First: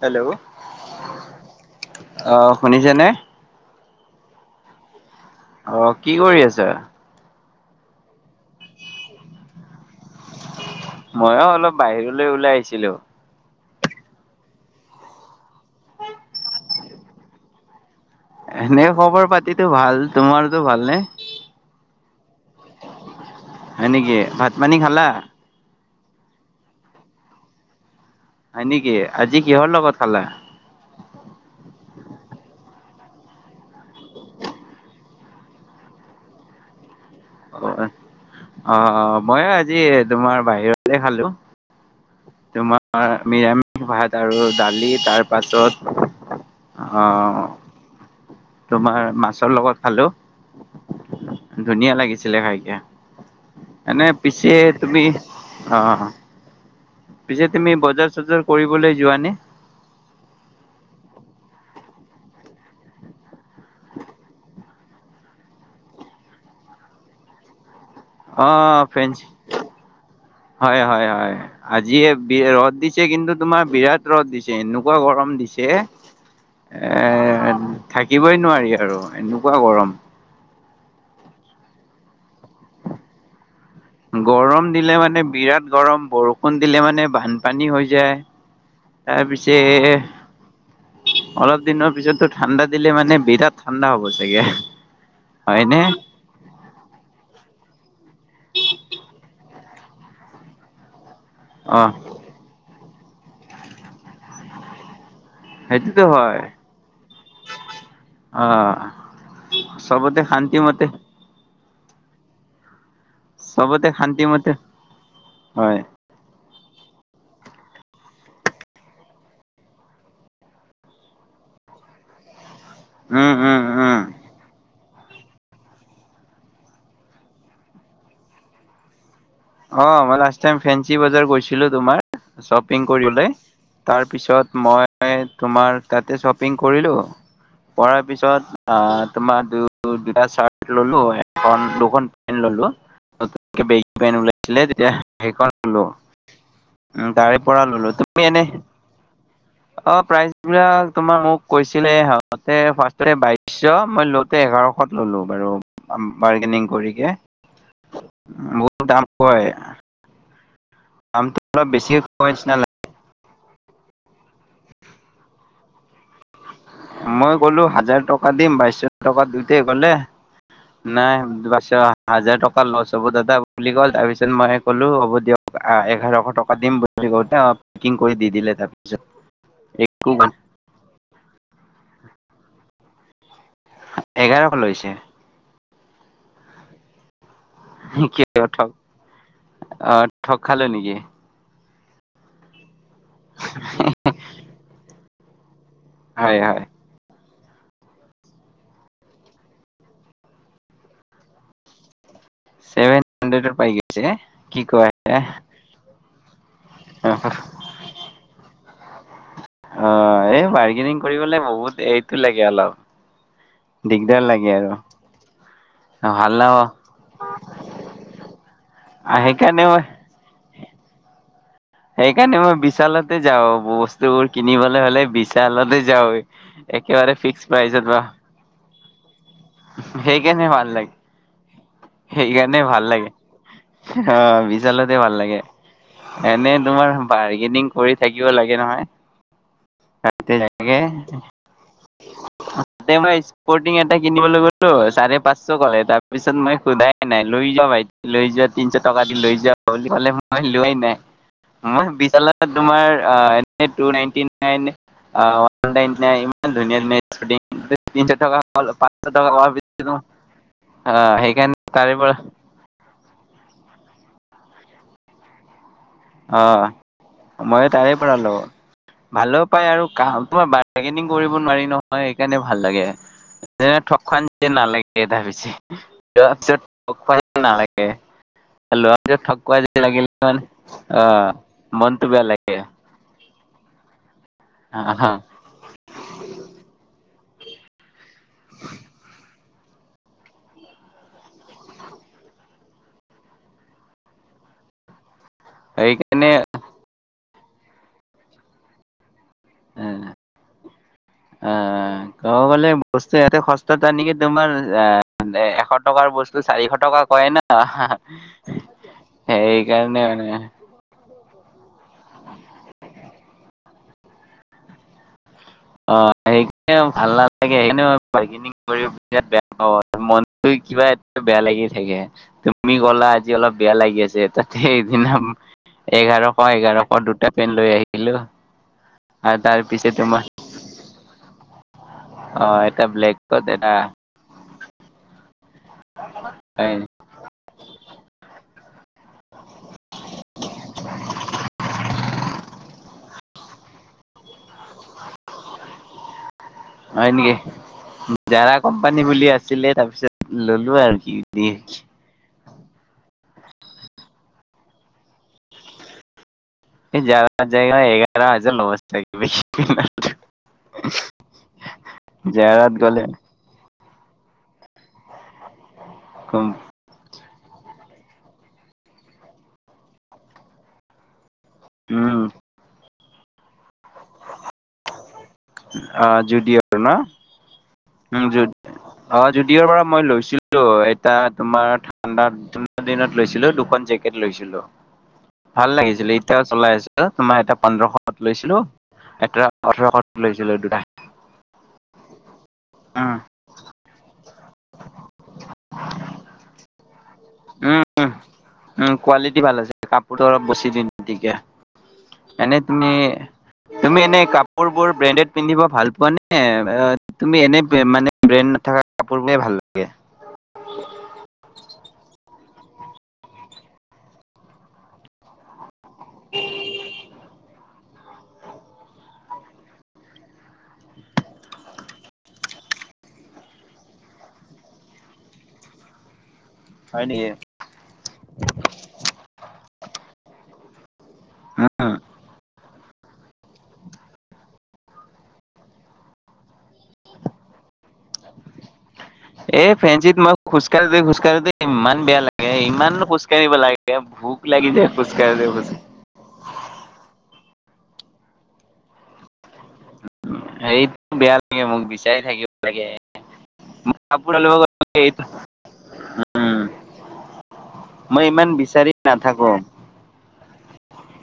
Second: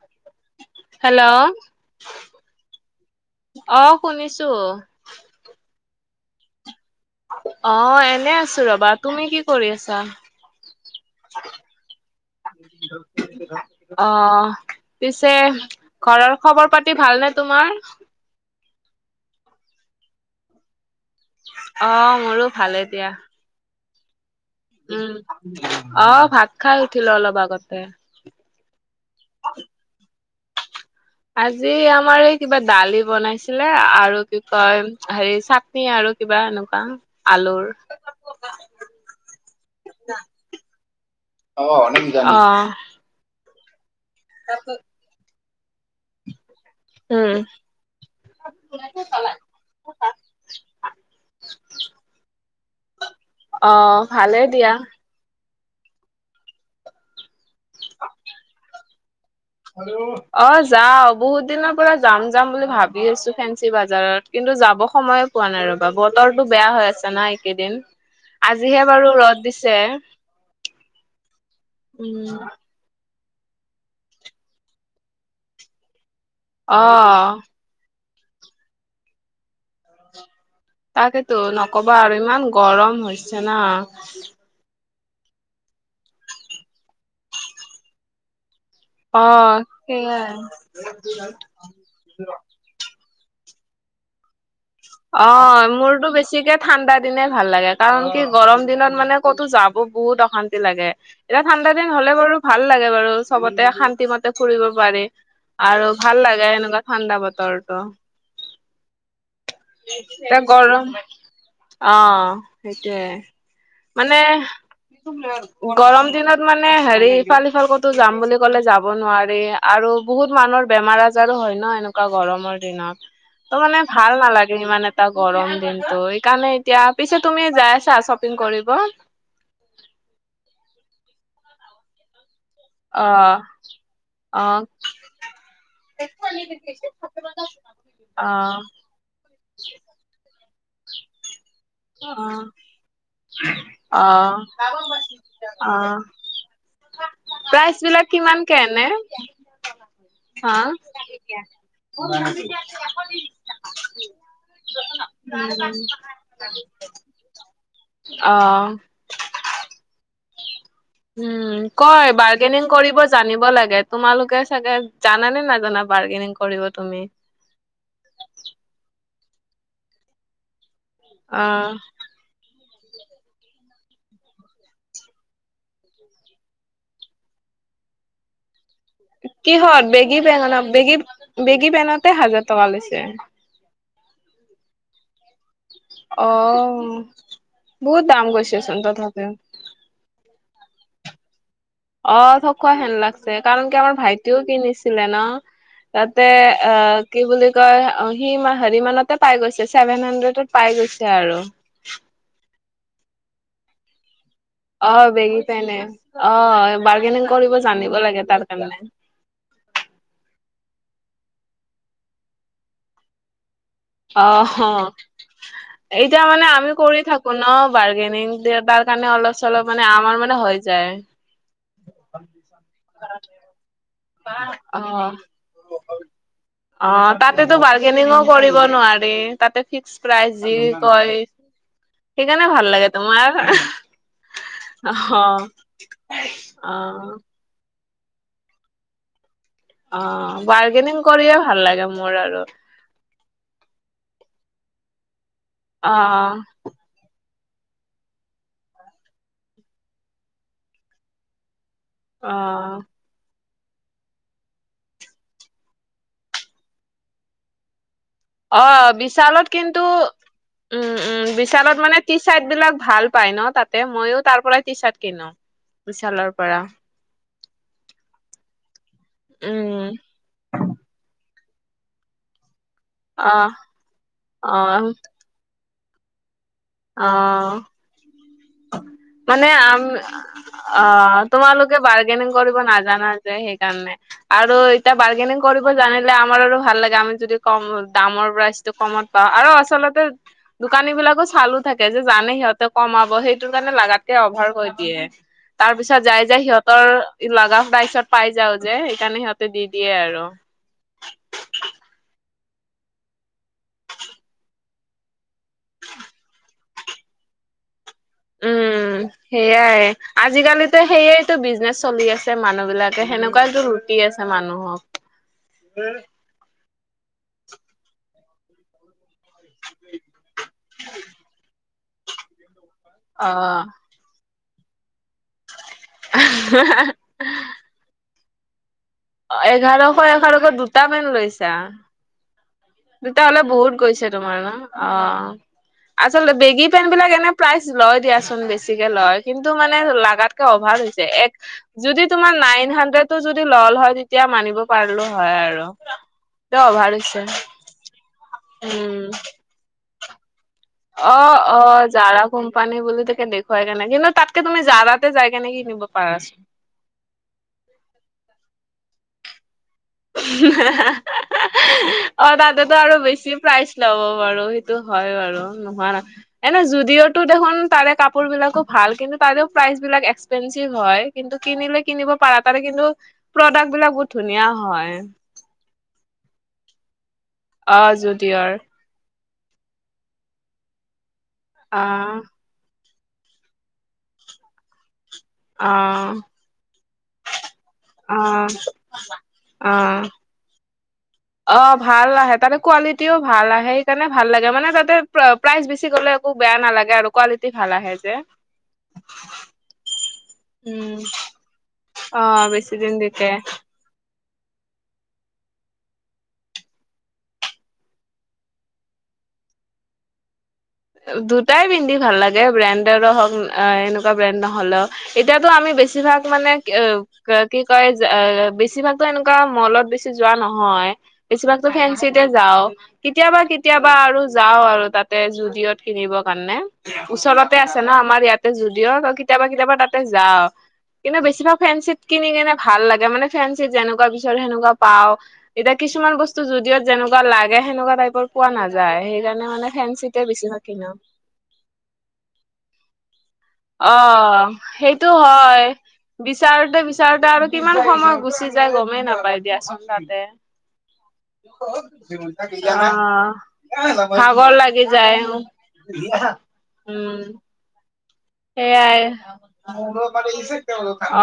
Hello! Hello অহ শুনিছেনে? অ', শুনিছো। অ', কি কৰি আছা? অ', এনে আছো ৰ'বা। তুমি কি কৰি আছা? ময়ো অলপ বাহিৰলৈ ওলাই আহিছিলো। অ', পিছে ঘৰৰ খবৰ-পাতি ভালনে তোমাৰ? এনেই খবৰ-পাতিতো ভাল। তোমাৰতো ভালনে? অ', মোৰো ভালে দিয়া। হয় নেকি? ভাত-পানী খালা? উম অ', ভাত খাই উঠিলো অলপ আগতে। হয় নেকি, আজি কিহৰ লগত খালা? আজি আমাৰ এই কিবা দালি বনাইছিলে আৰু কি কয় হেৰি চা তনি আৰু কিবা এনেকুৱা। আলুৰ অ', অ', অ', ময়ো আজি তোমাৰ বাহিৰলে খালো। অ', অৰ্ণেজ দা! অ'। তোমাৰ নিৰামিষ ভাত আৰু দালি। তাৰ পাছত উম অহ তোমাৰ মাছৰ লগত খালো। ধুনীয়া লাগিছিলে খাইকে। অ এনে ভালে পিছে দিয়া তুমি অ', পিছে তুমি বজাৰ-চজাৰ কৰিবলে যোৱানে? অ', যাওঁ বহুত দিনৰ পৰা যাম যাম বুলি ভাবি আছো ফেঞ্চি বাজাৰত। কিন্তু যাব সময়ে পোৱা নাই ৰ'বা। বতৰটো বেয়া হৈ আছে না এককেইদিন। অ', ফেঞ্চ, হয় হয় হয়। আজি এ উম বি ৰ'দ দিছ দিছে। কিন্তু তোমাৰ বিৰাট ৰ'দ দিছে এনেকুৱা গৰম দিছে। এ অ'। থাকিবই নোৱাৰি আৰু এনেকুৱা গৰম। তাকেতো নক'বা আৰু ইমান গৰম হৈছে না। গৰম দিলে মানে বিৰাট গৰম, বৰষুণ দিলে মানে বানপানী হৈ যে। অ তাৰপিছে, সেইয়াই অলপ দিনৰ পিছতো ঠাণ্ডাত দিলে মানে বিৰাট ঠাণ্ডা হ'ব চাগে। অ', হয়নে? মোৰতো বেছিকে ঠাণ্ডা দিনে ভাল লাগে, কাৰণ কি গৰম দিনত মানে ক'তো যাব বহুত অশান্তি লাগে। এতিয়া ঠাণ্ডা অ', দিন হ'লে বাৰু ভাল লাগে বাৰু। চ'বতে শান্তি মতে ফুৰিব পাৰি। আৰু সেইটোতো ভাল হয় লাগে, এনেকুৱা ঠাণ্ডা বতৰটো। অ'। চবতে এ শান্তিমতে গৰম। অ, সেইটোয়ে। চবতে মানে শান্তিমতে হয়, গৰম দিনত মানে হেৰি ইফাল-সিফাল ক'তো যাম বুলি ক'লে যাব নোৱাৰি, আৰু বহুত মানুহৰ বেমাৰ আজ জাৰো হয় ন', এনেকুৱা গৰমৰ দিনত। উম, উম। ত', মানে উম। ভাল নালাগে ইমান এটা গৰম দিনতটো ইকাৰণে এতিয়া। পিছে তুমি যায় আছা শ্বপিং কৰিব? অ, মই লাষ্ট টাইম ফেঞ্চি বজাৰ গৈছিলো তোমাৰ। চব পিং কৰিলে। অ তাৰপিছত মই তোমাৰ তাতে শ্বপিং কৰিলোঁ। পঢ়াৰ অ পিছত আ তোমাৰ দু দুটা চাৰ্ট ল'লো। এখন দুখন পেন ল'লো। বেগী পেন অ লাইছিলে তেতিয়া সেইখন অ ল'লো। উ, তাৰে পৰা প্ৰাইচ ল'লো বিলাক পেনে কিমানকে এনে অ, প্ৰাইজ হা বিলাক তোমাৰ মোক কৈছিলে অ [unintelligible] ফাৰস্ততে বাইশ। মই ল' এঘাৰশত ল'লো বাৰু বাৰ্গেনিং কৰিকে। উম হয়। উম। বেছি কয়, নিচিনা বাৰ্গেনিং কৰিব জানিব লাগে। তোমালোকে চাগে, জানে নাজানা বাৰ্গেনিং কৰিব তুমি? মই ক'লো হাজাৰ টকা দিম। বাইছশ টকা দুইতে ক'লে- নাই অ বাচা। হাজাৰ টকা লছ হ'ব দাদা বুলি ক'ল। তাৰপিছত মই ক'লো হ'ব দিয়ক এঘাৰশ টকা দিম। [unintelligible] আপ পেকিং কৰি দি দিলে তাতে। কিহত বেগী পেন, বেগী বেগী পেনতে হাজাৰ টকা লৈছে? এঘাৰশ লৈছে। অউম। [unintelligible] ঠগ অ ঠগ খালোঁ নেকি? অ, থগ খোৱা হেন লাগছে। কাৰণ কি আমাৰ ভাইটিও কিনিছিলে ন'। তাতে হয় হয় এ কি বুলি কয় অ, সি হেৰি মানতে পাই গৈছে। ছেভেন হাড্ৰেডত পাই গৈছে আৰু। চেভেন হান্দ্ৰেডড পাই গৈছে কি অ, কয় বেগি পেনে। অ, বাৰ্গেনিং কৰিব জানিব লাগে তাৰ কাৰণে। অ, এই বাৰ্গেনিং কৰিবলৈ বহুত এইটো লাগে অলপ। দিগদাৰ লাগে অহ। আৰু এতিয়া হাল্লা মানে আমি কৰি থাকো ন', বাৰ্গেনিং। দে তাৰ কাৰণে অলপ সেইকাৰণে চলপ মানে আমাৰ মানে হৈ যায়। সেইকাৰনে মই বিশালতে যাওঁ বোষ্ট। তো কিনিবলৈ অ হ'লে বিশালতে যায়। অ একেবাৰে ফিক্স তাতেতো প্ৰাইচত পা। বাৰ্গেনিঙো কৰিব নোৱাৰি, তাতে ফিক্স প্ৰাইচ সেইকাৰণে যি ভাল লাগে কয় সেইকাৰণে ভাল লাগে তোমাৰ। অ, বিচালতে ভাল অ লাগে। এনে তোমাৰ অ বাৰ্গেনিং কৰি থাকিব লাগে নহয়। অ, তাকে বাৰ্গেনিং কৰিয়ে ভাল লাগে মোৰ আৰু। তাতে মই স্পৰ্টিং এটা কিনিবলৈ গ'লো। চাৰে পাঁচশ কৰে, অ তাৰপিছত মই সোধাই নাই লৈ যা ভাইটি লৈ যৱা তিনশ টকা দি লৈ যা বুলি ক'লে মই লোৱাই নাই। মই বিছ অ তোমাৰ এ two ninety nine one ninety nine ইমান ধুনীয়া ধুনীয়া তিন শ টকা অ পাঁচশ বিশালত টকা কিন্তু উম উম সেইকাৰণে বিশালত তাৰে মানে পৰা টি চাৰ্ট বিলাক ভাল পাই ন তাতে মইয়ো তাৰ পৰা টি চাৰ্ট কিনো। বিশালৰ পৰা অ' মইও তাৰে পৰা লওঁ। ভালো পাই উম আৰু কা তোমাৰ বাৰগেনিং কৰিব নোৱাৰি নহয় সেইকাৰণে ভাল লাগে অ যেনে ঠগ খোৱা যে অ নালাগে তাত পিছে। লোৱাৰ পিছত ঠগ খোৱা যেন অ নালাগে লোৱা পিছত ঠগ মানে খোৱা যে আম ন লাগিলে মানে অ' তোমালোকে মনটো বেয়া বাৰ্গেনিং লাগে। কৰিব নাজানা যে সেইকাৰণে আৰু এতিয়া আহ, বাৰৰ্গেনিং কৰিব জানিলে আমাৰো ভাল লাগে আমি যদি কম দামৰ প্ৰাইচটো কমত পাওঁ আৰু আচলতে দোকানী বিলাকো চালো থাকে যে জানে সিহঁতে কমাব সেইটো কাৰণে লাগাতকে অভাৰ কৈ দিয়ে। তাৰ পিছত যাই যাই সেইকাৰণে সিহঁতৰ লাভা প্ৰাইজত পায় যাও যে সেইকাৰণে সিহঁতে দি দিয়ে আৰু। আ ক'ব গ'লে বস্তু ইয়াতে সস্তাত আনি তোমাৰ আ এশ টকাৰ বস্তু চাৰিশ টকা কয় না সেইয়া সেইকাৰণে মানে আজিকালিতো সেইয়াটো বিজনেচ চলি আছে মানুহ বিলাকে, সেনেকুৱাটো লুটি আছে মানুহবিলাকক। অ' সেই ভাল নালাগে সেইকাৰণে বাৰ্গেনিং কৰিও বিৰাত বেয়া পাওঁ মনটো কিবা এ বেয়া লাগি থাকে। তুমি ক'লা আজি অ অলপ বেয়া লাগি আছে তাতে সেইদিনা এঘাৰশ এঘাৰশ দুটা টা পেন লৈ আহিলো। অ' এঘাৰশ এঘাৰশ দুটা পেন লৈছা? হয়। দুটা হলে বহুত গৈছে তোমাৰ ন' অ' আচলতে বেগী হয়, পেণ্ট বিলাক এনে প্ৰাইজ লয় দিয়াচোন বেছিকে লয় কিন্তু মানে লাগাতকে অভাৱ হৈছে এক যদি তোমাৰ নাইন হানড্ৰেড ও যদি ল'লে হয় এতিয়া মানিব পাৰলো হয় আৰু ক অভাৰ হৈছে। জাৰা উম কোম্পানী বুলি আছিলে তাৰ পিছত ললো আৰু অ কিনি। অ জাৰা কোম্পানী বুলি তাকে দেখুৱাই কেনে কিন্তু তাতকে তুমি জাৰাতে যাই কেনে কিনিব পাৰাছোন। এই জাৰাত যায় কিনে এঘাৰ হাজাৰ লয় তাক [inaudible] অ' জাৰাত তাতেতো আৰু গ'লে বেছি প্ৰাইজ ল'ব বাৰু সেইটো হয় বাৰু নহোৱা নাই উম এনে য'দিঅত দেখোন তাৰে কাপোৰ বিলাকো ভাল কিন্তু তাৰেও প্ৰাইচ বিলাক এক্সপেসিভ হয়। কিন্তু কিনিলে কিনিব পাৰা তাৰে কিন্তু প্ৰডাক্ট বিলাক বহুত ধুনীয়া হয়। অ' য'দিঅ ত ন? অ' উম য'দিঅ জু ৰ। অ' য'ডিঅৰ পৰা মই লৈছিলো এতিয়া তোমাৰ অ ঠাণ্ডাত দিনত লৈছিলো দুখন জেকেট লৈছিলো অ ভাল লাগিছিলে এতিয়া চলাই আছো তোমাৰ এটা অ পোন্ধৰশত লৈছিলো এটা অ ওঠৰশত লৈছিলো দুটা। অ' ভাল আহে তাৰে কোৱালিটিও উম ভাল আহে। কাৰণে ভাল লাগে মানে তাতে প্ৰাইচ বেছি গ'লে একো বেয়া নালাগে আৰু কোৱালিটি ভাল উম আহে উম যে উম কোৱালিটি ভাল আছে কাপোৰটো অলপ বেছি দিন উম। টিকে অ' এনে বেছি তুমি দিন টিকে। তুমি এনে কাপোৰ বোৰ ব্ৰেণ্ডেড পিন্ধিব ভাল পোৱা নে তুমি এনে মানে ব্ৰেণ্ডত নথকা কাপোৰ বোৰে ভাল লাগে দুটাই পিন্ধি ভাল লাগে ব্ৰেণ্ডৰো হওঁক এনেকুৱা ব্ৰেণ্ড নহলেও এতিয়াতো আমি বেছি বছিভাগ মানে অ' কি কয় বেছিভাগতো এনেকুৱা মলত বেছি যোৱা নহয়। বেছিভাগতো ফেঞ্চিতে যাও কেতিয়াবা কেতিয়াবা আৰু যাও আৰু তাতে য'দিঅত। কিনিবৰ কাৰণে হয় নেকি? ওচৰতে আছে ন আমাৰ ইয়াতে যদিও ত কেতিয়াবা কেতিয়াবা তাতে যাওঁ। কিন্তু বেছিভাগ ফেঞ্চিত কিনি কিনে ভাল লাগে, মানে ফেঞ্চিত যেনেকোৱা বিচাৰো সেনেকুৱা পাওঁ এতিয়া কিছুমান বস্তু যোদিওত যেনেকুৱা লাগে, সেনেকুৱা টাইপৰ পোৱা নাযায়। সেইকাৰণে মানে ফেঞ্চিতে বেছি ভাল কালবে খোজকাঢ়তে ইমান বেয়া লাগে। ইমাননো খোজ কাৰিব লাগিছে, ভোক অ', লাগি যায় খোজকঢ়োতে খোজ বিচাৰোঁতে বিচাৰোঁতে আৰু কিমান সময় গুচি যায় গমেই নাপায় দিয়াচোন তাতে। এইটো বেয়া লাগে অ', মোক বিচাৰি থাকিব লাগে। কাপোৰ ল'ব ভাগৰ লাগি গ'লে যায়। এইটো উম। উম, মই ইমান বিচাৰি সেয়াএ নাথাকো। অ,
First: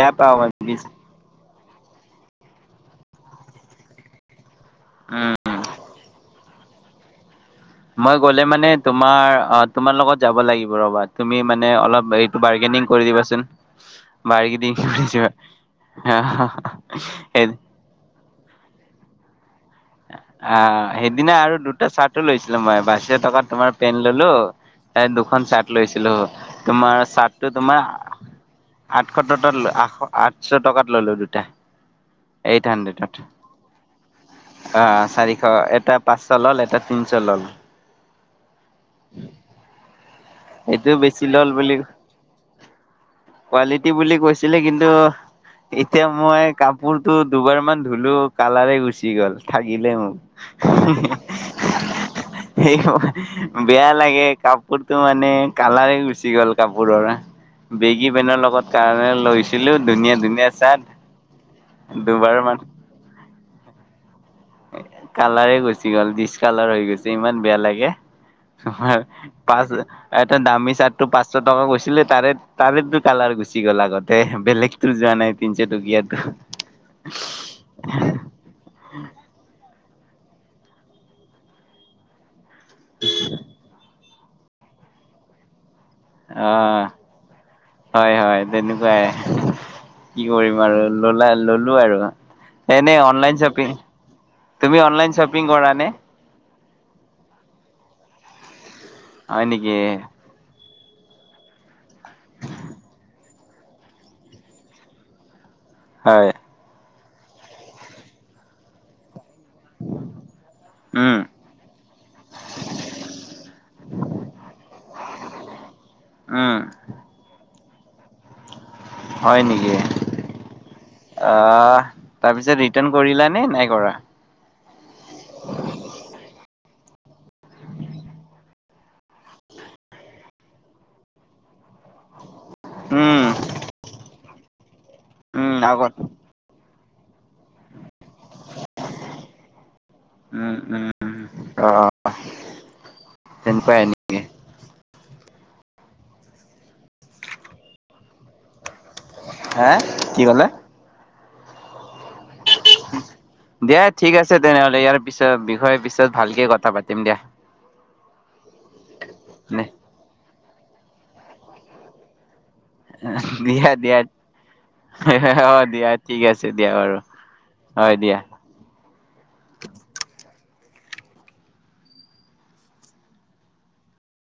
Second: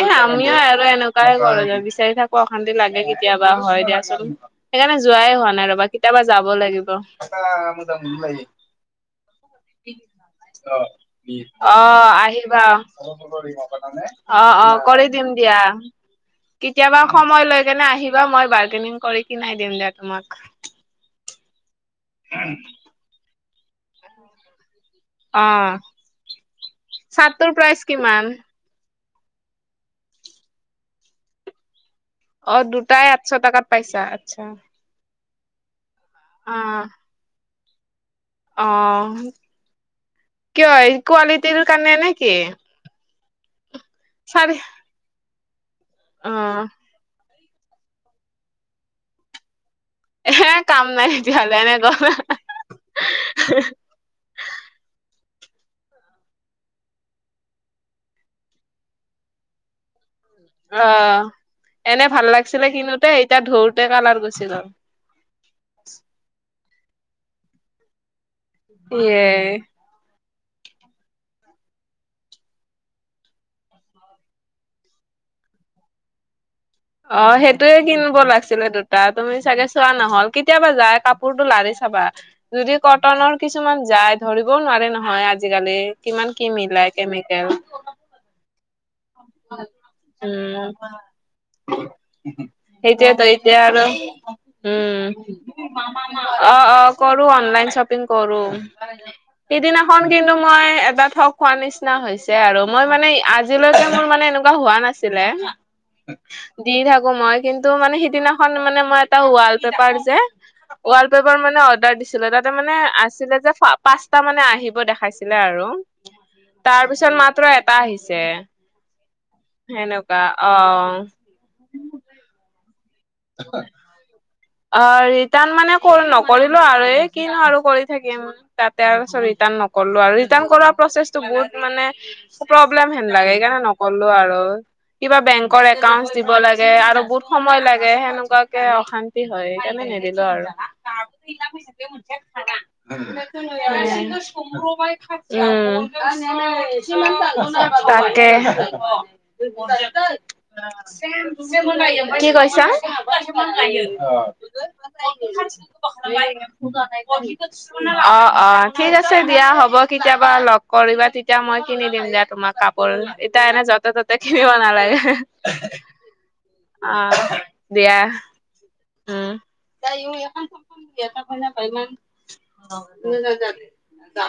এ পাওঁ আমি মই আৰু এনুক কাই কৰোঁ। বিচাৰি থাকোঁ অশান্তি লাগে কেতিয়াবা, হয় দিয়াচোন। সেইকাৰণে যোৱাই উম, হোৱা নাই ৰ'বা। কেতিয়াবা যাব লাগিব। মই গ'লে মানে তোমাৰ অ' তোমাৰ লগত যাব লাগিব ৰ'বা। তুমি মানে অলপ অ' এইটো আহিবা। বাৰ্গেনিং কৰি দিবাচোন। অ', বাৰ্গেনিং অ', কৰি দিম দিবা। দিয়া। কেতিয়াবা সময় লৈ কেনে আহিবা। মই বাৰ্গেনিং কৰি কিনাই দিম দিয়া তোমাক। আ। সেইদিনা আৰু দুটা চাৰ্টো লৈছিলো মই, বাছিশ টকাত তোমাৰ পেণ্ট ল'লো। এ দুখন অ', চাৰ্ট লৈছিলোঁ। তোমাৰ চাৰ্টটোৰ চাৰ্টটো প্ৰাইচ তোমাৰ কিমান? আঠশ টতত ল' আঠশ আঠচ টকাত ল'লো দুটা। এইট অ' দুটাই আঠচ টকাত পাইছা, আচ্ছা। হাআ, চাৰিশ। এটা পাঁচচ ল'ল, অ', এটাত তিনিচ ল'ল। অ'। কিয় এইটো বেছি ল'ল কোৱালিটিৰ বুলি। কাৰণে নেকি? কোৱালিটি বুলি চাৰে কৈছিলে কিন্তু এতিয়া মই অ', কাপোৰতো দুবাৰ মান ধুলোঁ, কালাৰে গুচি গ'ল। থাগিলে মোক। এ কাম নাই তেতিয়াহ'লে এনে গ'ল সেইশ, বেয়া লাগে কাপোৰতো মান নে কালাৰে গুচি গ'ল কাপোৰৰ। বেগী পেনৰ লগত কাৰণে লৈছিলোঁ ধুনীয়া ধুনী অ' এনে ভাল মান লাগিছিলে কিনোতে, এতিয়া ঢওতে কালাৰ গুছি গ'ল। কালাৰে গুচি গ'ল। ডিচ কালাৰ হৈ গৈছে, ইমান বেয়া লাগে। তোমাৰ ইয়ে। পাচ এটা দামী চাৰ্টটো পাঁচশ টকা কৈছিলে, তাৰে তাৰেতো কালাৰ গুচি গ'ল আগতে, বেলেগতো যা নাই তিনচ টকীয়াতো। অ' সেইটোয়ে কিনব লাগ ছিলে দুটা, তুমি চাগে চোৱা নহ'ল। কেতিয়াবা যায় কাপোৰতটো লাৰি চাবা। যদি কটনৰ, কিছুমান যায়। ধৰিবও নোৱাৰে নহয় আজিকালি। কিমান কি অ', মিলাই কেমিকেল হয়, হয়। তেনেকুৱাই। কি কৰিম উম আৰু ললা লল লো আৰু এনে সেইটোয়েতো অনলাইন এতিয়া শ্বপিং, আৰু তুমি উম অনলাইন শ্বপিং কৰা নে? অ' অ', কৰোঁ। অনলাইন শ্বপিং কৰোঁ। হয় নেকি সিদিনাখন কিন্তু মই এটা থক খোৱা নিচিনা হৈছে আৰু। মই মানে, আজিলৈকে মোৰ মানে এনেকুৱা হোৱা নাছিলে। হয়। দি থাকোঁ মই, কিন্তু মানে সিদিনাখন মানে মই এটা ৱাল-পেপাৰ যে উম ৱাল-পেপাৰ মানে অৰ্ডাৰ দিছ ছিলোঁ, তাতে মানে আছিলে যে পাঁচটা মানে আহিব দেখাইছিলে আৰু। উম তাৰ পিছত মাত্ৰ এটা আহিছে। সেনেকুৱা, অ'। অ', তাৰপিছত ৰিটাৰ্ণ কৰিলা নে নাই কৰা? অ, ৰিটাৰ্ণ মানে ক নকৰিলো আৰু এই কিনো আৰু কৰি থাকিম। তাতে আৰু ছ', ৰিটাৰ্ণ নকল্লো আৰু। ৰিটাৰ্ণ কৰা প্ৰছেছটো বহুত মানে প্ৰব্লেম হেন উম লাগে সেইকাৰণে নকল্লো আৰু কিবা উম বেংকৰ আগত একাউন্ দিব লাগে। কে আৰু বহুত সময় লাগে। সেনেকুৱাকে অশান্তি হয়, কেনে নে দিলোঁ আৰু উম উম অ [unintelligible] তেনেকুৱাই নেকি উ, হা কি ক'লে তাকে। [unintelligible] কি কৈছা?? দিয়া অহ। ঠিক আছে তেনেহ'লে ইয়াৰ পিছত বিষয়ে পিছত ভালকে কথা পাতিম দিয়া অহ। ঠিক আছে, দিয়া হ'ব। কেতিয়াবা লগ কৰিবা। তেতিয়া মই কিনি দিম দিয়া তোমাক। কাপোৰ। এতিয়া এনে দিয়া য'তে দিয়া ততে কিনিব নালাগে। অ দিয়া ঠিক আছে দিয়া বাৰু অহ। দিয়া। উম। [unintelligible] [unintelligible]